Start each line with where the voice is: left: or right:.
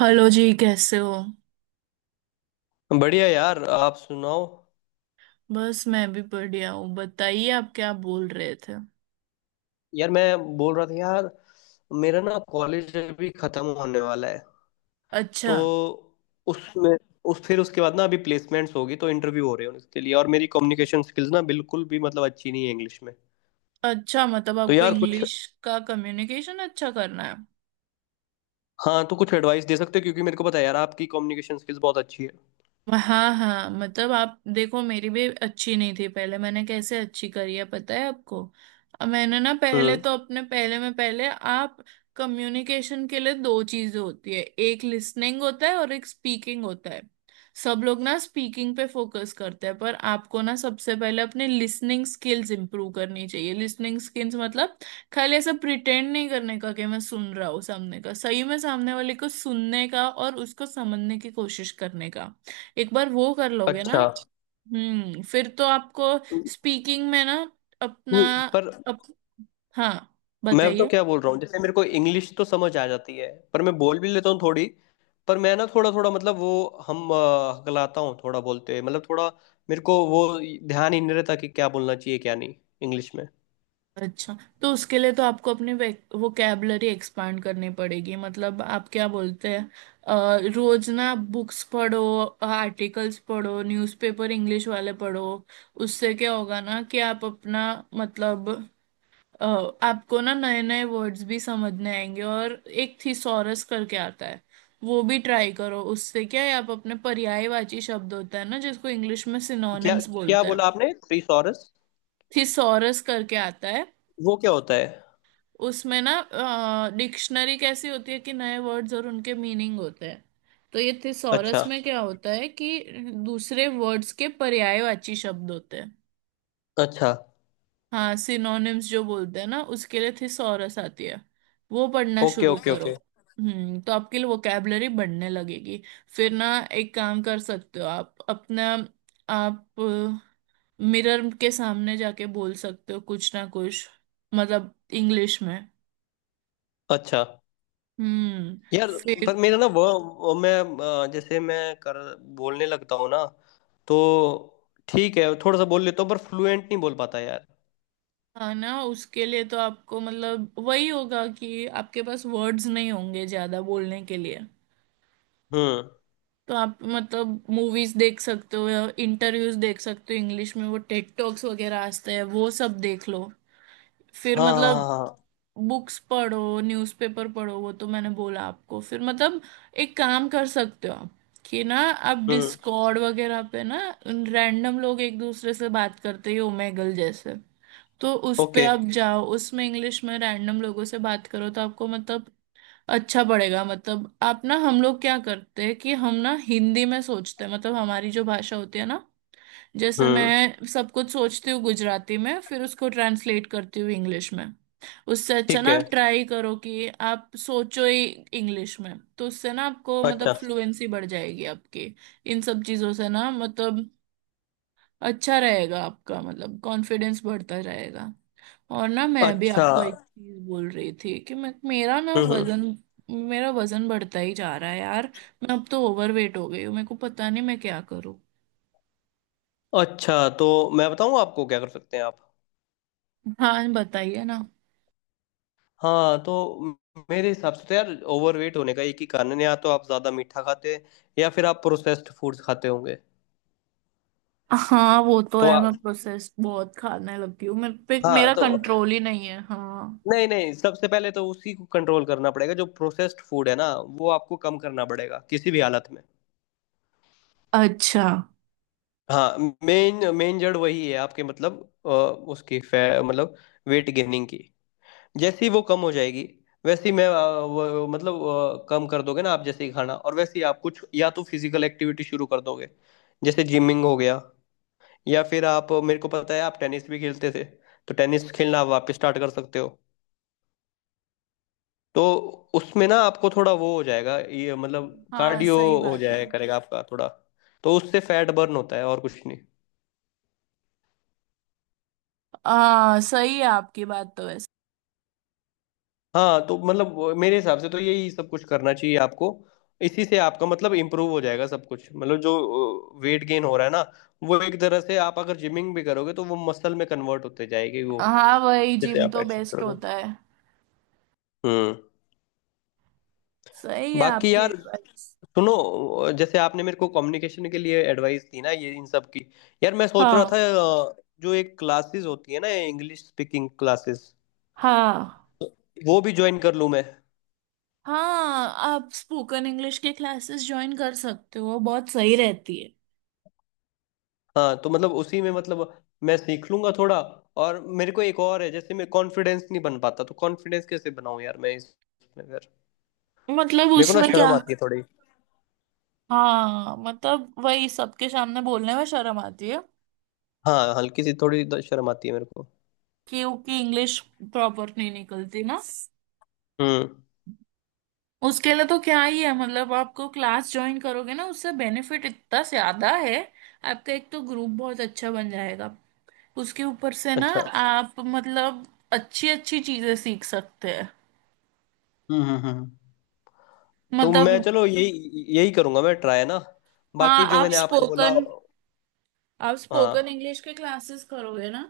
right: Hello जी, कैसे हो।
left: बढ़िया यार। आप सुनाओ।
right: बस मैं भी बढ़िया हूँ, बताइए आप क्या बोल रहे थे।
left: यार मैं बोल रहा था यार, मेरा ना कॉलेज अभी खत्म होने वाला है। तो
right: अच्छा।
left: उसमें उस फिर उसके बाद ना अभी प्लेसमेंट्स होगी, तो इंटरव्यू हो रहे हैं उसके लिए, और मेरी कम्युनिकेशन स्किल्स ना बिल्कुल भी मतलब अच्छी नहीं है इंग्लिश में।
right: अच्छा, मतलब
left: तो
right: आपको
left: यार कुछ
right: इंग्लिश का कम्युनिकेशन अच्छा करना है।
left: हाँ, तो कुछ एडवाइस दे सकते हो, क्योंकि मेरे को पता है यार आपकी कम्युनिकेशन स्किल्स बहुत अच्छी है।
right: हाँ हाँ, मतलब आप देखो, मेरी भी अच्छी नहीं थी पहले। मैंने कैसे अच्छी करी है पता है आपको? अब मैंने ना, पहले
left: हम्म।
right: तो अपने पहले आप, कम्युनिकेशन के लिए दो चीजें होती है, एक लिसनिंग होता है और एक स्पीकिंग होता है। सब लोग ना स्पीकिंग पे फोकस करते हैं, पर आपको ना सबसे पहले अपने लिसनिंग स्किल्स इंप्रूव करनी चाहिए। लिसनिंग स्किल्स मतलब खाली ऐसा प्रिटेंड नहीं करने का कि मैं सुन रहा हूँ सामने का, सही में सामने वाले को सुनने का और उसको समझने की कोशिश करने का। एक बार वो कर लोगे ना।
left: अच्छा।
right: हम्म, फिर तो आपको स्पीकिंग में ना अपना
left: पर
right: अप, हाँ
left: मैं तो
right: बताइए।
left: क्या बोल रहा हूँ, जैसे मेरे को इंग्लिश तो समझ आ जाती है, पर मैं बोल भी लेता हूँ थोड़ी। पर मैं ना थोड़ा थोड़ा मतलब वो हकलाता हूँ थोड़ा, बोलते मतलब थोड़ा मेरे को वो ध्यान ही नहीं रहता कि क्या बोलना चाहिए क्या नहीं, इंग्लिश में।
right: अच्छा, तो उसके लिए तो आपको अपनी वोकेबलरी एक्सपांड करनी पड़ेगी। मतलब आप क्या बोलते हैं, रोज ना बुक्स पढ़ो, आर्टिकल्स पढ़ो, न्यूज़पेपर इंग्लिश वाले पढ़ो। उससे क्या होगा ना कि आप अपना मतलब, अ, आपको ना नए नए वर्ड्स भी समझने आएंगे। और एक थिसॉरस करके आता है, वो भी ट्राई करो। उससे क्या है, आप अपने, पर्यायवाची शब्द होता है ना, जिसको इंग्लिश में
left: क्या
right: सिनोनिम्स
left: क्या
right: बोलते हैं।
left: बोला आपने? थिसॉरस?
right: थिसॉरस करके आता है,
left: वो क्या होता है?
right: उसमें ना, डिक्शनरी कैसी होती है कि नए वर्ड्स और उनके मीनिंग होते हैं, तो ये थिसॉरस
left: अच्छा।
right: में क्या होता है कि दूसरे वर्ड्स के पर्यायवाची शब्द होते हैं।
left: अच्छा।
right: हाँ, सिनोनिम्स जो बोलते हैं ना, उसके लिए थिसॉरस आती है। वो पढ़ना
left: ओके
right: शुरू
left: ओके
right: करो।
left: ओके।
right: हम्म, तो आपके लिए वोकेबलरी बढ़ने लगेगी। फिर ना एक काम कर सकते हो आप अपना, आप मिरर के सामने जाके बोल सकते हो कुछ ना कुछ, मतलब इंग्लिश में।
left: अच्छा।
right: हम्म,
left: यार,
right: फिर।
left: पर मेरा ना वो मैं जैसे मैं कर बोलने लगता हूँ ना, तो ठीक है थोड़ा सा बोल लेता हूँ, पर फ्लुएंट नहीं बोल पाता यार।
right: हाँ ना, उसके लिए तो आपको मतलब वही होगा कि आपके पास वर्ड्स नहीं होंगे ज्यादा बोलने के लिए।
left: हम्म।
right: तो आप मतलब मूवीज देख सकते हो, इंटरव्यूज देख सकते हो इंग्लिश में, वो टेड टॉक्स वगैरह आते हैं वो सब देख लो। फिर
left: हाँ हाँ हाँ
right: मतलब
left: हाँ।
right: बुक्स पढ़ो, न्यूज़पेपर पढ़ो, वो तो मैंने बोला आपको। फिर मतलब एक काम कर सकते हो आप, कि ना आप
left: हम्म।
right: डिस्कॉर्ड वगैरह पे ना, रैंडम लोग एक दूसरे से बात करते ही, ओमेगल जैसे। तो उस पे
left: ओके।
right: आप जाओ, उसमें इंग्लिश में रैंडम लोगों से बात करो तो आपको मतलब अच्छा पड़ेगा। मतलब आप ना, हम लोग क्या करते हैं कि हम ना हिंदी में सोचते हैं, मतलब हमारी जो भाषा होती है ना, जैसे
left: हम्म।
right: मैं सब कुछ सोचती हूँ गुजराती में, फिर उसको ट्रांसलेट करती हूँ इंग्लिश में। उससे अच्छा
left: ठीक
right: ना आप
left: है।
right: ट्राई करो कि आप सोचो ही इंग्लिश में, तो उससे ना आपको
left: अच्छा।
right: मतलब फ्लुएंसी बढ़ जाएगी आपकी। इन सब चीज़ों से ना मतलब अच्छा रहेगा आपका, मतलब कॉन्फिडेंस बढ़ता जाएगा। और ना, मैं भी
left: अच्छा।
right: आपको अच्छा एक चीज बोल रही थी कि मैं, मेरा ना
left: हम्म।
right: वजन, मेरा वजन बढ़ता ही जा रहा है यार। मैं अब तो ओवरवेट हो गई हूँ, मेरे को पता नहीं मैं क्या करूँ।
left: अच्छा, तो मैं बताऊँ आपको क्या कर सकते हैं आप?
right: हाँ बताइए ना।
left: हाँ, तो मेरे हिसाब से तो यार, ओवरवेट होने का एक ही कारण है, या तो आप ज़्यादा मीठा खाते हैं, या फिर आप प्रोसेस्ड फूड्स खाते होंगे।
right: हाँ वो तो
left: तो
right: है,
left: आप
right: मैं प्रोसेस बहुत खाने लगी हूँ, मेरे पे
left: हाँ,
right: मेरा
left: तो
right: कंट्रोल ही नहीं है, हाँ।
left: नहीं नहीं, सबसे पहले तो उसी को कंट्रोल करना पड़ेगा जो प्रोसेस्ड फूड है ना, वो आपको कम करना पड़ेगा किसी भी हालत में।
right: अच्छा।
left: हाँ। मेन मेन जड़ वही है आपके, मतलब उसकी फै मतलब वेट गेनिंग की। जैसी वो कम हो जाएगी, वैसी मैं अ, वो, मतलब अ, कम कर दोगे ना आप जैसे ही खाना, और वैसे ही आप कुछ या तो फिजिकल एक्टिविटी शुरू कर दोगे, जैसे जिमिंग हो गया, या फिर आप मेरे को पता है आप टेनिस भी खेलते थे, तो टेनिस खेलना आप वापस स्टार्ट कर सकते हो। तो उसमें ना आपको थोड़ा वो हो जाएगा ये, मतलब
right: हाँ
left: कार्डियो
right: सही
left: हो
right: बात है।
left: जाया करेगा आपका थोड़ा, तो उससे फैट बर्न होता है और कुछ।
right: हाँ सही है आपकी बात तो वैसे।
left: हाँ, तो मतलब मेरे हिसाब से तो यही सब कुछ करना चाहिए आपको, इसी से आपका मतलब इम्प्रूव हो जाएगा सब कुछ, मतलब जो वेट गेन हो रहा है ना, वो एक तरह से आप अगर जिमिंग भी करोगे तो वो मसल में कन्वर्ट होते जाएगी वो,
right: हाँ, वही
left: जैसे
right: जिम
left: आप
right: तो
left: एक्सरसाइज
right: बेस्ट
left: करोगे।
right: होता है।
left: हम्म।
right: सही है
left: बाकी
right: आपकी
left: यार,
right: एडवाइस।
left: सुनो, जैसे आपने मेरे को कम्युनिकेशन के लिए एडवाइस दी ना, ये इन सब की, यार मैं सोच रहा
right: हाँ
left: था, अ, जो एक क्लासेस होती है ना, इंग्लिश स्पीकिंग क्लासेस,
right: हाँ
left: वो भी ज्वाइन कर लूँ मैं।
right: हाँ। आप स्पोकन इंग्लिश के क्लासेस ज्वाइन कर सकते हो, बहुत सही रहती है।
left: हाँ, तो मतलब उसी में मतलब मैं सीख लूंगा थोड़ा। और मेरे को एक और है, जैसे मैं कॉन्फिडेंस नहीं बन पाता, तो कॉन्फिडेंस कैसे बनाऊं यार, मैं इसमें फिर
right: मतलब
left: मेरे को ना
right: उसमें क्या।
left: शर्म आती है थोड़ी।
right: हाँ मतलब वही, सबके सामने बोलने में शर्म आती है,
left: हाँ, हल्की सी थोड़ी शर्म आती है मेरे को।
right: क्योंकि इंग्लिश प्रॉपर नहीं निकलती ना।
left: हम्म।
right: उसके लिए तो क्या ही है मतलब, आपको क्लास ज्वाइन करोगे ना, उससे बेनिफिट इतना ज्यादा है। आपका एक तो ग्रुप बहुत अच्छा बन जाएगा, उसके ऊपर से ना
left: अच्छा।
right: आप मतलब अच्छी अच्छी चीजें सीख सकते हैं।
left: हम्म। तो
right: मतलब,
left: मैं चलो यही यही करूंगा, मैं ट्राई ना।
right: हाँ
left: बाकी जो
right: आप
left: मैंने आपको बोला।
right: स्पोकन, आप स्पोकन
left: हाँ।
right: इंग्लिश के क्लासेस करोगे ना,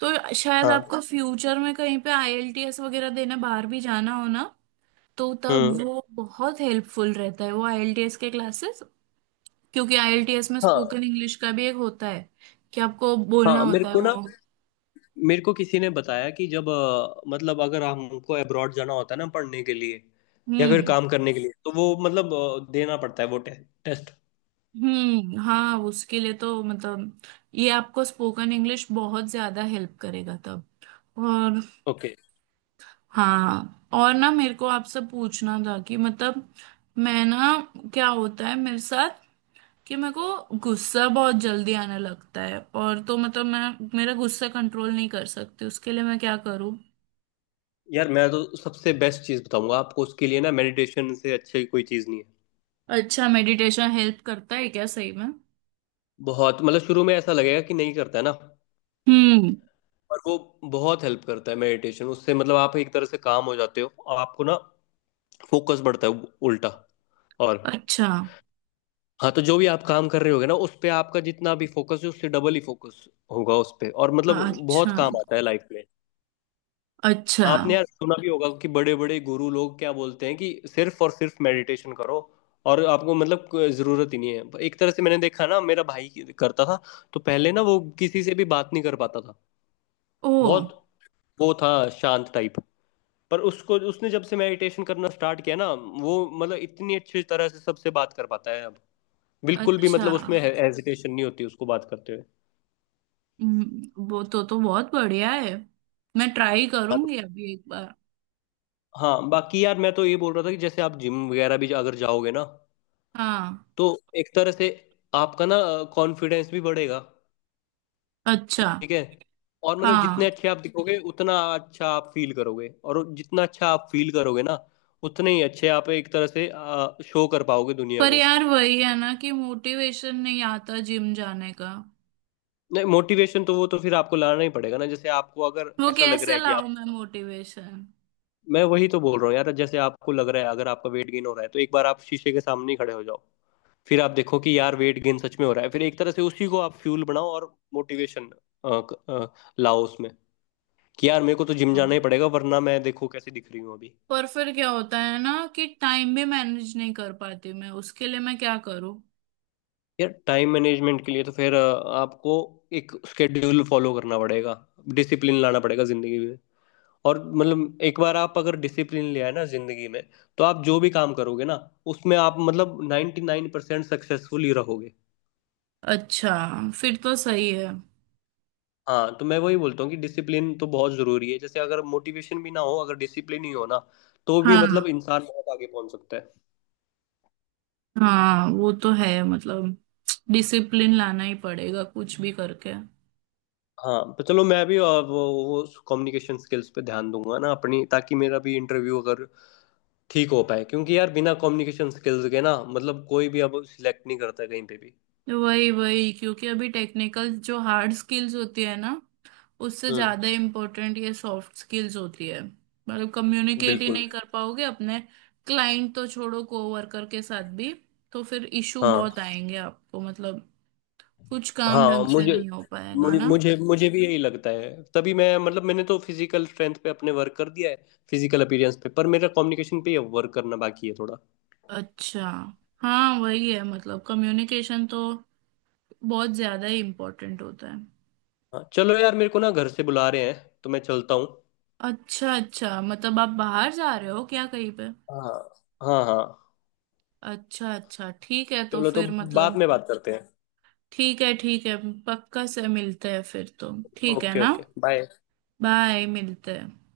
right: तो शायद
left: हाँ।
right: आपको फ्यूचर में कहीं पे आईएलटीएस वगैरह देने बाहर भी जाना हो ना, तो तब
left: हम्म।
right: वो बहुत हेल्पफुल रहता है वो आईएलटीएस के क्लासेस। क्योंकि आईएलटीएस में
left: हाँ।
right: स्पोकन इंग्लिश का भी एक होता है कि आपको बोलना
left: हाँ, मेरे
right: होता है
left: को
right: वो।
left: ना मेरे को किसी ने बताया कि जब मतलब अगर हमको अब्रॉड जाना होता है ना पढ़ने के लिए, या फिर
right: हम्म
left: काम करने के लिए, तो वो मतलब देना पड़ता है वो टेस्ट।
right: हम्म। हाँ उसके लिए तो मतलब ये आपको स्पोकन इंग्लिश बहुत ज्यादा हेल्प करेगा तब। और
left: ओके।
right: हाँ, और ना मेरे को आपसे पूछना था कि मतलब, मैं ना, क्या होता है मेरे साथ कि मेरे को गुस्सा बहुत जल्दी आने लगता है, और तो मतलब मैं मेरा गुस्सा कंट्रोल नहीं कर सकती, उसके लिए मैं क्या करूँ।
left: यार, मैं तो सबसे बेस्ट चीज़ बताऊंगा आपको उसके लिए ना, मेडिटेशन से अच्छी कोई चीज़ नहीं है।
right: अच्छा, मेडिटेशन हेल्प करता है क्या सही में?
left: बहुत, मतलब शुरू में ऐसा लगेगा कि नहीं करता है ना,
right: हम्म।
left: पर वो बहुत हेल्प करता है मेडिटेशन, उससे मतलब आप एक तरह से काम हो जाते हो, आपको ना फोकस बढ़ता है उल्टा। और
right: अच्छा।
left: हाँ, तो जो भी आप काम कर रहे होगे ना, उस पे आपका जितना भी फोकस है, उससे डबल ही फोकस होगा उस पे, और मतलब बहुत
right: अच्छा।
left: काम आता है लाइफ में।
right: अच्छा।
left: आपने यार सुना भी होगा कि बड़े बड़े गुरु लोग क्या बोलते हैं कि सिर्फ और सिर्फ मेडिटेशन करो, और आपको मतलब कोई जरूरत ही नहीं है एक तरह से। मैंने देखा ना, मेरा भाई करता था, तो पहले ना वो किसी से भी बात नहीं कर पाता था,
right: ओ।
left: बहुत वो था शांत टाइप। पर उसको उसने जब से मेडिटेशन करना स्टार्ट किया ना, वो मतलब इतनी अच्छी तरह से सबसे बात कर पाता है अब, बिल्कुल भी
right: अच्छा।
left: मतलब उसमें हेजिटेशन नहीं होती उसको बात करते हुए।
right: वो तो बहुत बढ़िया है। मैं ट्राई करूंगी अभी एक बार।
left: हाँ, बाकी यार मैं तो ये बोल रहा था कि जैसे आप जिम वगैरह भी अगर जाओगे ना,
right: हाँ।
left: तो एक तरह से आपका ना कॉन्फिडेंस भी बढ़ेगा।
right: अच्छा।
left: ठीक है। और मतलब जितने
right: हाँ।
left: अच्छे आप दिखोगे, उतना अच्छा आप फील करोगे, और जितना अच्छा आप फील करोगे ना, उतने ही अच्छे आप एक तरह से शो कर पाओगे दुनिया
right: पर
left: को।
right: यार वही है ना कि मोटिवेशन नहीं आता जिम जाने का।
left: नहीं, मोटिवेशन तो वो तो फिर आपको लाना ही पड़ेगा ना, जैसे आपको अगर
right: वो
left: ऐसा लग रहा
right: कैसे
left: है कि,
right: लाऊं मैं मोटिवेशन।
left: मैं वही तो बोल रहा हूँ यार, जैसे आपको लग रहा है अगर आपका वेट गेन हो रहा है, तो एक बार आप शीशे के सामने ही खड़े हो जाओ, फिर आप देखो कि यार वेट गेन सच में हो रहा है, फिर एक तरह से उसी को आप फ्यूल बनाओ और मोटिवेशन लाओ उसमें, कि यार मेरे को तो जिम जाना ही पड़ेगा, वरना मैं देखो कैसे दिख रही हूँ अभी।
right: पर फिर क्या होता है ना कि टाइम भी मैनेज नहीं कर पाती मैं, उसके लिए मैं क्या करूं।
left: यार, टाइम मैनेजमेंट के लिए तो फिर आपको एक स्केड्यूल फॉलो करना पड़ेगा, डिसिप्लिन लाना पड़ेगा जिंदगी में। और मतलब एक बार आप अगर डिसिप्लिन ले आए ना जिंदगी में, तो आप जो भी काम करोगे ना, उसमें आप मतलब 99% नाइन परसेंट सक्सेसफुल ही रहोगे।
right: अच्छा। फिर तो सही है।
left: हाँ, तो मैं वही बोलता हूँ कि डिसिप्लिन तो बहुत जरूरी है, जैसे अगर मोटिवेशन भी ना हो, अगर डिसिप्लिन ही हो ना, तो भी
right: हाँ।
left: मतलब इंसान बहुत आगे पहुंच सकता है।
right: हाँ वो तो है मतलब, डिसिप्लिन लाना ही पड़ेगा कुछ भी करके।
left: हाँ, तो चलो मैं भी वो कम्युनिकेशन स्किल्स पे ध्यान दूंगा ना अपनी, ताकि मेरा भी इंटरव्यू अगर ठीक हो पाए, क्योंकि यार बिना कम्युनिकेशन स्किल्स के ना मतलब कोई भी अब सिलेक्ट नहीं करता कहीं पे भी।
right: वही वही, क्योंकि अभी टेक्निकल जो हार्ड स्किल्स होती है ना, उससे
left: हम्म।
right: ज्यादा इम्पोर्टेंट ये सॉफ्ट स्किल्स होती है। मतलब कम्युनिकेट ही
left: बिल्कुल।
right: नहीं कर पाओगे अपने क्लाइंट तो छोड़ो, कोवर्कर के साथ भी। तो फिर इशू बहुत
left: हाँ,
right: आएंगे आपको मतलब, कुछ काम
left: हाँ
right: ढंग से
left: मुझे
right: नहीं हो पाएगा
left: मुझे
right: ना।
left: मुझे मुझे भी यही लगता है, तभी मैं मतलब मैंने तो फिजिकल स्ट्रेंथ पे अपने वर्क कर दिया है, फिजिकल अपीयरेंस पे, पर मेरा कम्युनिकेशन पे वर्क करना बाकी है थोड़ा।
right: अच्छा। हाँ वही है मतलब, कम्युनिकेशन तो बहुत ज्यादा ही इम्पोर्टेंट होता है।
left: हाँ चलो यार, मेरे को ना घर से बुला रहे हैं, तो मैं चलता हूँ।
right: अच्छा अच्छा, मतलब आप बाहर जा रहे हो क्या कहीं पे?
left: हाँ। हाँ हाँ।
right: अच्छा अच्छा ठीक है, तो
left: चलो, तो
right: फिर
left: बाद
right: मतलब,
left: में बात करते हैं।
right: ठीक है ठीक है। पक्का से मिलते हैं फिर तो, ठीक है
left: ओके
right: ना।
left: Okay, bye.
right: बाय, मिलते हैं।